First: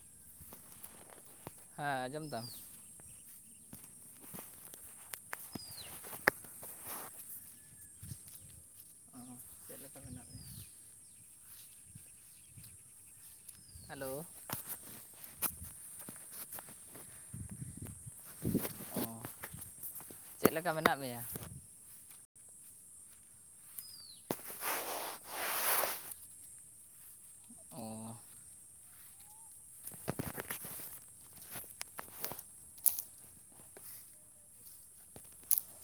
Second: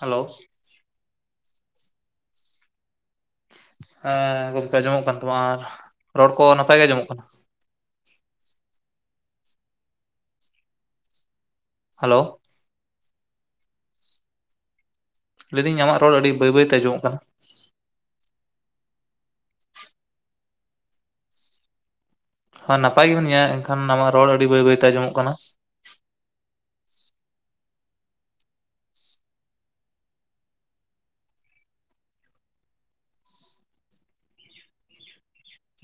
Hello, ᱦᱮᱸ ᱟᱸᱡᱚᱢ ᱫᱟᱢ, ᱦᱮᱸ ᱜᱚᱢᱠᱮ ᱟᱸᱡᱚᱢᱚᱜ ᱠᱟᱱ ᱛᱟᱢᱟ ᱟᱨ ᱨᱚᱲ ᱠᱚ ᱱᱟᱯᱟᱭ ᱜᱮ ᱟᱸᱡᱚᱢᱚᱜ ᱠᱟᱱᱟᱹ [inaudible] [inaudible] ᱦᱮᱞᱳ, ᱦᱮᱞᱳ, ᱞᱟᱹᱭ ᱫᱟᱹᱧ ᱟᱢᱟᱜ ᱨᱚᱲ ᱟᱹᱰᱤ ᱵᱟᱹᱭ ᱵᱟᱹᱭ ᱛᱮ ᱟᱸᱚᱢᱚᱜ ᱠᱟᱱᱟ, ᱚ ᱪᱮᱫ ᱞᱮᱠᱟ ᱢᱮᱱᱟᱜ ᱢᱮᱭᱟ? ᱦᱳᱭ ᱱᱟᱯᱟᱭ ᱜᱮ ᱢᱮᱱᱟᱧ-ᱟ ᱮᱱᱠᱷᱟᱱ ᱟᱢᱟᱜ ᱨᱚᱲ ᱟᱹᱰᱤ ᱵᱟᱹᱭ ᱵᱟᱹᱭ ᱛᱮ ᱟᱸᱡᱚᱢᱚᱜ ᱠᱟᱱᱟ, ᱚ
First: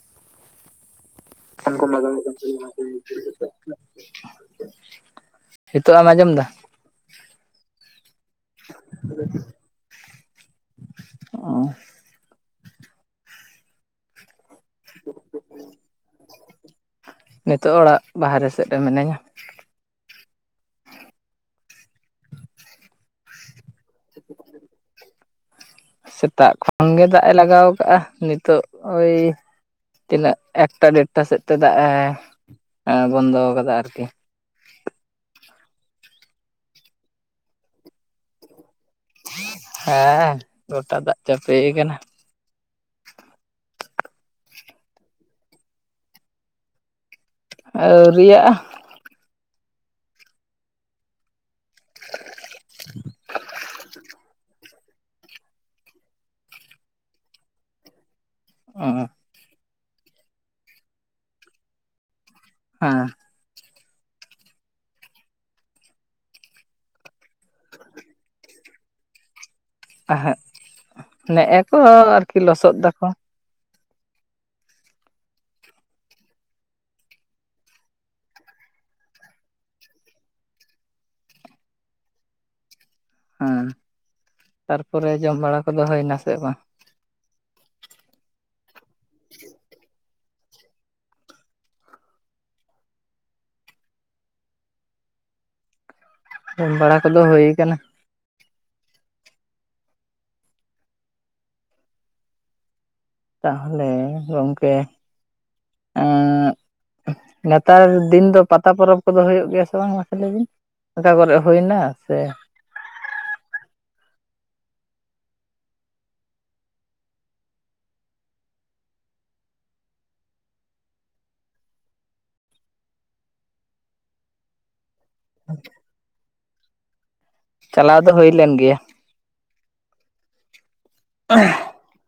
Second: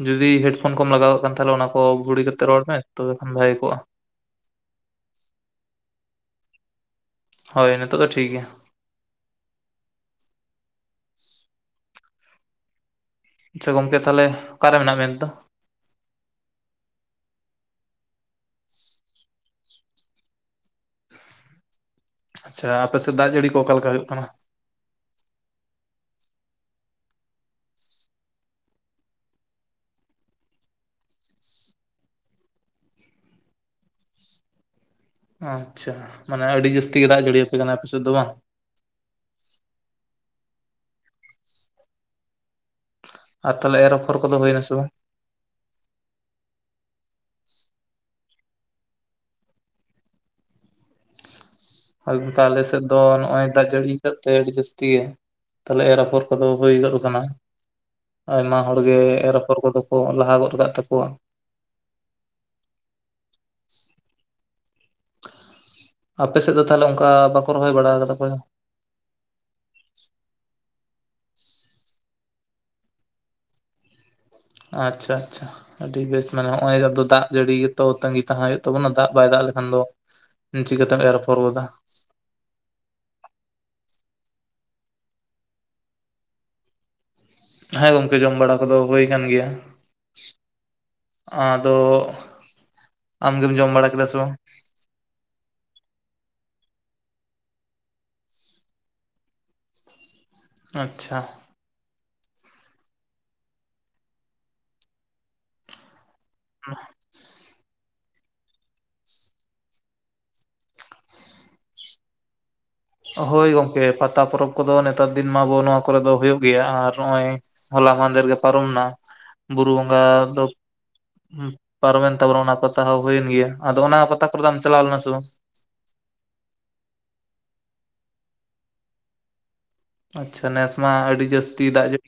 ᱡᱩᱫᱤ ᱦᱮᱰᱯᱷᱳᱱ ᱠᱚᱢ ᱞᱟᱜᱟᱣ ᱠᱟᱜ ᱠᱷᱟᱱ ᱛᱟᱦᱚᱞᱮ ᱚᱱᱟ ᱠᱚ ᱵᱷᱩᱲᱤ ᱠᱟᱛᱮ ᱨᱚᱲ ᱢᱮ ᱛᱚᱵᱮ ᱠᱷᱟᱱ ᱵᱷᱟᱹᱜᱮ ᱠᱚᱜᱼᱟ, ᱱᱤᱛᱳᱜ ᱮᱢ ᱟᱸᱡᱚᱢ ᱫᱟ? ᱦᱳᱭ ᱱᱤᱛᱚᱜ ᱫᱚ ᱴᱷᱤᱠ ᱜᱮᱭᱟ, [unintelligible] ᱚᱸ ᱟᱪᱷᱟ ᱜᱚᱝᱠᱮ ᱛᱟᱦᱚᱞᱮ ᱚᱠᱟᱨᱮ ᱢᱮᱱᱟᱜ ᱢᱮᱭᱟ ᱱᱤᱛ ᱫᱚ? ᱱᱤᱛᱚᱜ ᱚᱲᱟᱜ ᱵᱟᱦᱮᱨᱮ ᱥᱮᱫ ᱨᱮ ᱢᱤᱱᱟᱹᱧᱟ, ᱟᱪᱷᱟ ᱟᱯᱮ ᱥᱮᱫ ᱫᱟᱜ ᱡᱟᱹᱲᱤ ᱠᱚ ᱚᱠᱟᱞᱮᱠᱟ ᱦᱩᱭᱩᱜ ᱠᱟᱱᱟ? ᱥᱮᱛᱟᱜ ᱠᱷᱚᱱ ᱜᱮ ᱫᱟᱜ ᱮ ᱞᱟᱜᱟᱣ ᱠᱟ, ᱜᱼᱟ ᱱᱤᱛᱚᱜ ᱳᱭ ᱛᱤᱱᱟᱹᱜ ᱮᱠᱴᱟ ᱰᱮᱲᱴᱟ ᱥᱮᱫ ᱛᱮ ᱫᱟᱜ ᱮ ᱵᱚᱱᱫᱚ ᱠᱟᱫᱟ ᱟᱨᱠᱤ, ᱟᱪᱷᱟ ᱢᱟᱱᱮ ᱟᱹᱰᱤ ᱡᱟᱹᱥᱛᱤ ᱜᱮ ᱫᱟᱜ ᱮ ᱡᱟᱹᱲᱤ ᱟᱯᱮ ᱠᱟᱱᱟ ᱟᱯᱮ ᱥᱮᱫ ᱫᱚ ᱵᱟᱝ, ᱦᱮᱸ ᱜᱚᱴᱟ ᱫᱟᱜ ᱪᱟᱯᱮ ᱠᱟᱱᱟ, ᱟᱨ ᱛᱟᱦᱚᱞᱮ ᱮᱨ ᱚᱯᱷᱚᱨ ᱠᱚᱫᱚ ᱦᱩᱭ ᱱᱟ ᱥᱮ ᱵᱟᱝ, ᱟᱹᱣᱨᱤ ᱭᱟᱜ-ᱟ, ᱦᱟᱠᱠᱟ ᱟᱞᱮ ᱥᱮᱫ ᱫᱚ ᱱᱚᱜ-ᱚᱭ ᱫᱟᱜ ᱡᱟᱹᱲᱤ ᱠᱟᱫ ᱛᱮ ᱟᱹᱰᱤ ᱡᱟᱹᱥᱛᱤ ᱛᱟᱦᱚᱞᱮ ᱮᱨ ᱟᱯᱷᱚᱨ ᱠᱚᱫᱚ ᱦᱩᱭ ᱜᱚᱫ ᱟᱠᱟᱱᱟ, ᱟᱭᱢᱟ ᱦᱚᱲᱜᱮ ᱮᱨ ᱟᱯᱷᱚᱲ ᱠᱚᱫᱚ ᱠᱚ ᱞᱟᱦᱟ ᱜᱚᱫ ᱠᱟᱜ ᱛᱟᱠᱚᱣᱟ, ᱦᱮᱸ ᱟᱯᱮ ᱥᱮᱫ ᱫᱚ ᱛᱟᱦᱚᱞᱮ ᱚᱱᱠᱟ ᱵᱟᱠᱚ ᱨᱚᱦᱚᱭ ᱵᱟᱲᱟ ᱠᱟᱫᱟ ᱠᱚ ᱚᱠᱚᱭ ᱦᱚᱸ? ᱮᱦᱮᱜ ᱱᱮᱜ ᱮ ᱠᱚ ᱟᱨᱠᱤ ᱞᱚᱥᱚᱫ ᱫᱟᱠᱚ, ᱟᱪᱷᱟ ᱟᱪᱷᱟ, ᱟᱹᱰᱤ ᱵᱮᱥ ᱢᱟᱱᱮ ᱱᱚᱜ ᱚᱭ ᱡᱮ ᱟᱫᱚ ᱫᱟᱜ ᱡᱟᱹᱲᱤ ᱜᱮᱛᱚ ᱛᱟᱹᱜᱤ ᱛᱟᱦᱮᱸ ᱦᱩᱭᱩᱜ ᱛᱟᱵᱚᱱᱟ ᱫᱟᱜ ᱵᱟᱭ ᱫᱟᱜ ᱞᱮᱠᱷᱟᱱ ᱫᱚ, ᱪᱤᱠᱟᱹᱛᱮᱢ ᱮᱨ ᱯᱚᱨ ᱜᱚᱫᱟ, ᱦᱮᱸ ᱛᱟᱨᱯᱚᱨᱮ ᱡᱚᱢ ᱵᱟᱲᱟ ᱠᱚᱫᱚ ᱦᱩᱭᱱᱟ ᱥᱮ ᱵᱟᱝ? ᱦᱮᱸ ᱜᱚᱝᱠᱮ ᱡᱚᱢ ᱵᱟᱲᱟ ᱠᱚᱫᱚ ᱦᱳᱭ ᱟᱠᱟᱱ ᱜᱮᱭᱟ, ᱟᱫᱚ ᱟᱢ ᱜᱮᱢ ᱡᱚᱢ ᱵᱟᱲᱟ ᱠᱤᱫᱟ ᱥᱮ ᱵᱟᱝ? ᱡᱚᱢ ᱵᱟᱲᱟ ᱠᱚᱫᱚ ᱦᱳᱭ ᱠᱟᱱᱟ, ᱟᱪᱷᱟ, ᱛᱟᱦᱚᱞᱮ ᱜᱚᱝᱠᱮ, ᱱᱮᱛᱟᱨ ᱫᱤᱱ ᱫᱚ ᱯᱟᱛᱟ ᱯᱚᱨᱚᱵᱽ ᱠᱚᱫᱚ ᱦᱩᱭᱩᱜ ᱜᱮᱭᱟ ᱥᱮ ᱵᱟᱝ ᱢᱟᱥᱮ ᱞᱟᱹᱭ ᱵᱤᱱ? ᱚᱠᱟ ᱠᱚᱨᱮ ᱦᱩᱭ ᱱᱟ ᱥᱮ, ᱦᱳᱭ ᱜᱚᱝᱠᱮ ᱯᱟᱛᱟ ᱯᱚᱨᱚᱵᱽ ᱠᱚᱫᱚ ᱱᱮᱛᱟᱨ ᱫᱤᱱ ᱢᱟ ᱟᱵᱚ ᱱᱚᱶᱟ ᱠᱚᱨᱮ ᱫᱚ ᱦᱩᱭᱩᱜ ᱜᱮᱭᱟ ᱟᱨ ᱱᱚᱜ-ᱚᱭ, ᱦᱚᱞᱟ ᱢᱟᱦᱫᱮᱨᱜᱮ ᱯᱟᱨᱚᱢᱱᱟ ᱵᱩᱨᱩ ᱵᱚᱸᱜᱟ ᱫᱚ ᱯᱟᱨᱚᱢᱮᱱ ᱛᱟᱵᱚᱱᱟ ᱚᱱᱟ ᱯᱟᱛᱟ ᱦᱚᱸ ᱦᱩᱭᱮᱱ ᱜᱮᱭᱟ ᱟᱫᱚ ᱚᱱᱟ ᱯᱟᱛᱟ ᱠᱚᱨᱮ ᱫᱚ ᱟᱢ ᱮᱢ ᱪᱟᱞᱟᱣ ᱞᱮᱱᱟ ᱥᱮ ᱵᱟᱝ, [inaudible] ᱪᱟᱞᱟᱣ ᱫᱚ ᱦᱩᱭ ᱞᱮᱱ ᱜᱮᱭᱟ, ᱟᱪᱷᱟ ᱱᱮᱥ ᱢᱟ ᱟᱹᱰᱤ ᱡᱟᱹᱥᱛᱤ ᱫᱟᱜ ᱡᱟᱹᱲᱤ,